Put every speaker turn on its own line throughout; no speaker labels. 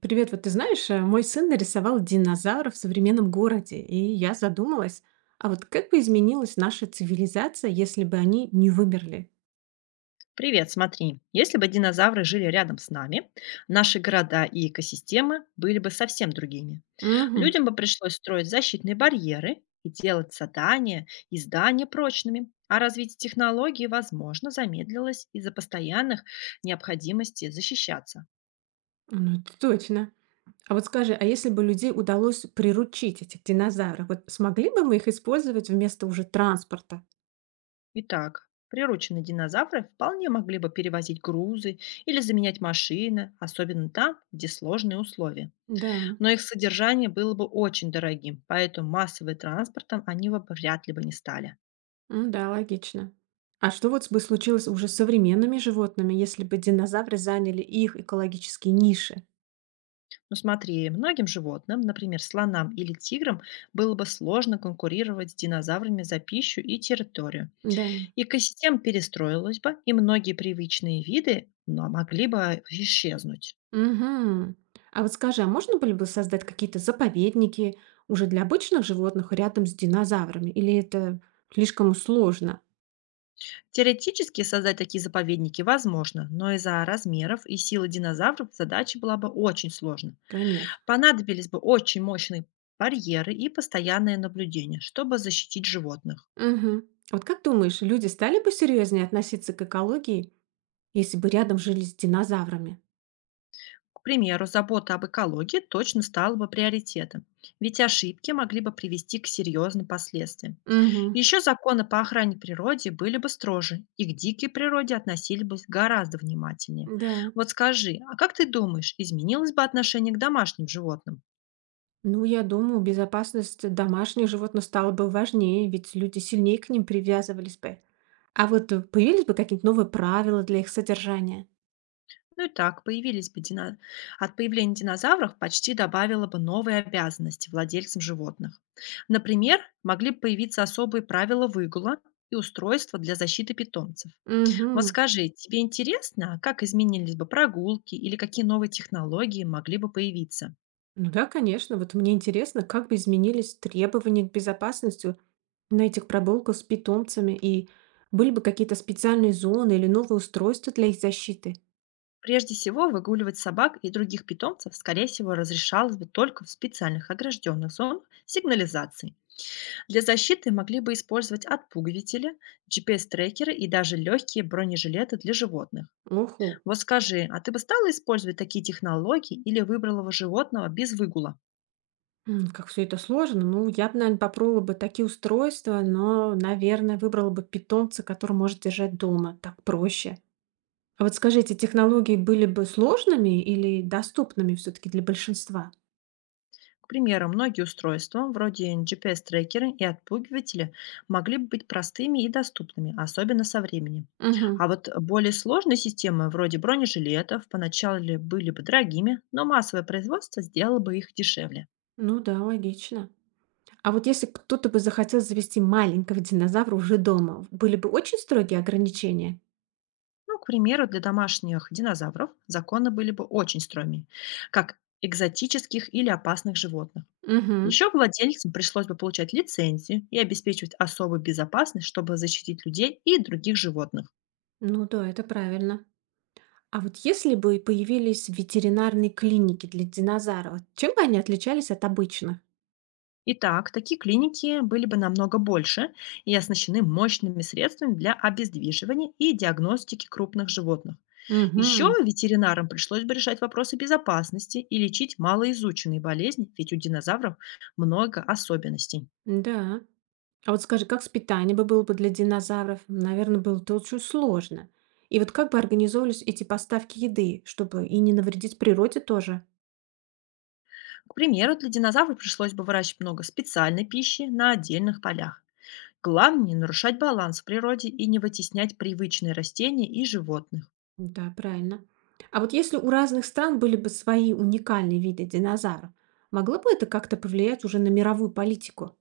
Привет, вот ты знаешь, мой сын нарисовал динозавра в современном городе, и я задумалась, а вот как бы изменилась наша цивилизация, если бы они не вымерли?
Привет, смотри. Если бы динозавры жили рядом с нами, наши города и экосистемы были бы совсем другими.
Угу,
Людям бы пришлось строить защитные барьеры и делать задания и здания прочными, а развитие технологий, возможно, замедлилось из-за постоянных необходимости защищаться.
ну это точно. А вот скажи, а если бы людей удалось приручить этих динозавров, вот смогли бы мы их использовать вместо уже транспорта?
Итак, прирученные динозавры вполне могли бы перевозить грузы или заменять машины, особенно там, где сложные условия.
Да,
Но их содержание было бы очень дорогим, поэтому массовым транспортом они бы вряд ли бы не стали.
м, да, логично. А что вот бы случилось уже с современными животными, если бы динозавры заняли их экологические ниши?
Но смотри, многим животным, например, слонам или тиграм, было бы сложно конкурировать с динозаврами за пищу и территорию.
Да.
Экосистема перестроилась бы, и многие привычные виды но могли бы исчезнуть.
Мгм. А вот скажи, а можно было бы создать какие-то заповедники уже для обычных животных рядом с динозаврами? Или это слишком сложно?
Теоретически создать такие заповедники возможно, но из-за размеров и силы динозавров задача была бы очень сложна.
Конечно.
Понадобились бы очень мощные барьеры и постоянное наблюдение, чтобы защитить животных.
Мгм. А вот как думаешь, люди стали бы серьезнее относиться к экологии, если бы рядом жили с динозаврами?
К примеру, забота об экологии точно стала бы приоритетом, ведь ошибки могли бы привести к серьезным последствиям.
Угу.
Еще законы по охране природы были бы строже, и к дикой природе относились бы гораздо внимательнее.
Да.
Вот скажи, а как ты думаешь, изменилось бы отношение к домашним животным?
Ну, я думаю, безопасность домашних животных стала бы важнее, ведь люди сильнее к ним привязывались бы. А вот появились бы какие-то новые правила для их содержания?
Ну и так, от появления динозавров почти добавило бы новые обязанности владельцам животных. Например, могли бы появиться особые правила выгула и устройства для защиты питомцев. Вот
Угу.
скажи, тебе интересно, как изменились бы прогулки или какие новые технологии могли бы появиться?
Ну да, конечно. Вот мне интересно, как бы изменились требования к безопасности на этих прогулках с питомцами и были бы какие-то специальные зоны или новые устройства для их защиты?
Прежде всего, выгуливать собак и других питомцев, скорее всего, разрешалось бы только в специальных огражденных зонах сигнализации. Для защиты могли бы использовать отпугиватели, GPS-трекеры и даже легкие бронежилеты для животных.
Оху,
Вот скажи, а ты бы стала использовать такие технологии или выбрала бы животного без выгула?
м, как все это сложно. Ну, я бы, наверное, попробовала бы такие устройства, но, наверное, выбрала бы питомца, который может держать дома. Так проще. А вот скажите, технологии были бы сложными или доступными все-таки для большинства?
К примеру, многие устройства, вроде GPS-трекеры и отпугиватели, могли бы быть простыми и доступными, особенно со временем.
Угу.
А вот более сложные системы, вроде бронежилетов, поначалу были бы дорогими, но массовое производство сделало бы их дешевле.
Ну да, логично. А вот если кто-то бы захотел завести маленького динозавра уже дома, были бы очень строгие ограничения?
Ну, к примеру, для домашних динозавров законы были бы очень строгими, как экзотических или опасных животных.
Угу.
Еще владельцам пришлось бы получать лицензию и обеспечивать особую безопасность, чтобы защитить людей и других животных.
Ну да, это правильно. А вот если бы появились ветеринарные клиники для динозавров, чем бы они отличались от обычных?
Итак, такие клиники были бы намного больше и оснащены мощными средствами для обездвиживания и диагностики крупных животных. Еще
Угу.
ветеринарам пришлось бы решать вопросы безопасности и лечить малоизученные болезни, ведь у динозавров много особенностей.
Да. А вот скажи, как с питанием бы было бы для динозавров? Наверное, было бы очень сложно. И вот как бы организовывались эти поставки еды, чтобы и не навредить природе тоже?
К примеру, для динозавров пришлось бы выращивать много специальной пищи на отдельных полях. Главное не нарушать баланс в природе и не вытеснять привычные растения и животных.
Да, правильно. А вот если у разных стран были бы свои уникальные виды динозавров, могло бы это как-то повлиять уже на мировую политику?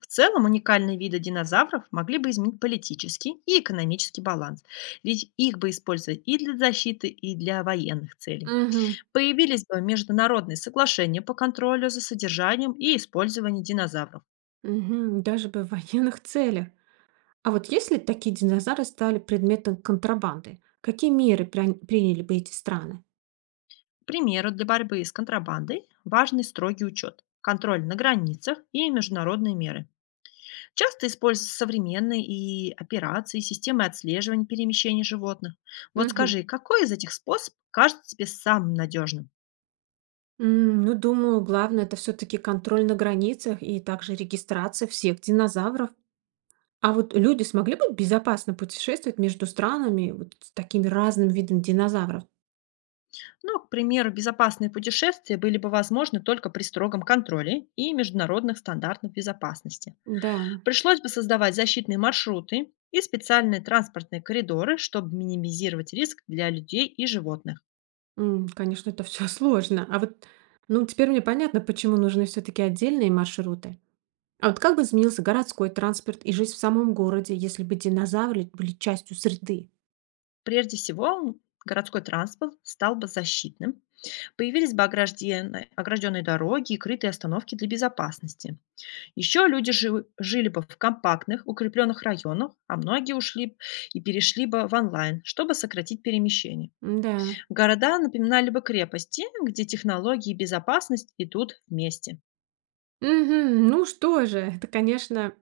В целом уникальные виды динозавров могли бы изменить политический и экономический баланс, ведь их бы использовали и для защиты, и для военных целей.
Угу,
Появились бы международные соглашения по контролю за содержанием и использованием динозавров.
угу, даже бы в военных целях. А вот если такие динозавры стали предметом контрабанды, какие меры приняли бы эти страны?
К примеру, для борьбы с контрабандой важный строгий учет, контроль на границах и международные меры. Часто используются современные и операции, системы отслеживания перемещений животных. Вот
Угу.
скажи, какой из этих способов кажется тебе самым надежным?
М, ну, думаю, главное это все-таки контроль на границах и также регистрация всех динозавров. А вот люди смогли бы безопасно путешествовать между странами вот с такими разными видами динозавров?
Ну, к примеру, безопасные путешествия были бы возможны только при строгом контроле и международных стандартах безопасности.
Да,
Пришлось бы создавать защитные маршруты и специальные транспортные коридоры, чтобы минимизировать риск для людей и животных.
м, конечно, это все сложно. А вот, ну, теперь мне понятно, почему нужны все таки отдельные маршруты. А вот как бы изменился городской транспорт и жизнь в самом городе, если бы динозавры были частью среды?
Прежде всего, городской транспорт стал бы защитным, появились бы огражденные дороги и крытые остановки для безопасности. Еще люди жили бы в компактных, укрепленных районах, а многие ушли б и перешли бы в онлайн, чтобы сократить перемещение.
Да.
Города напоминали бы крепости, где технологии и безопасность идут вместе.
Ну что же, это, конечно,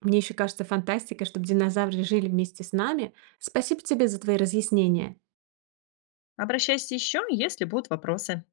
мне еще кажется фантастикой, чтобы динозавры жили вместе с нами. Спасибо тебе за твои разъяснения.
Обращайся еще, если будут вопросы.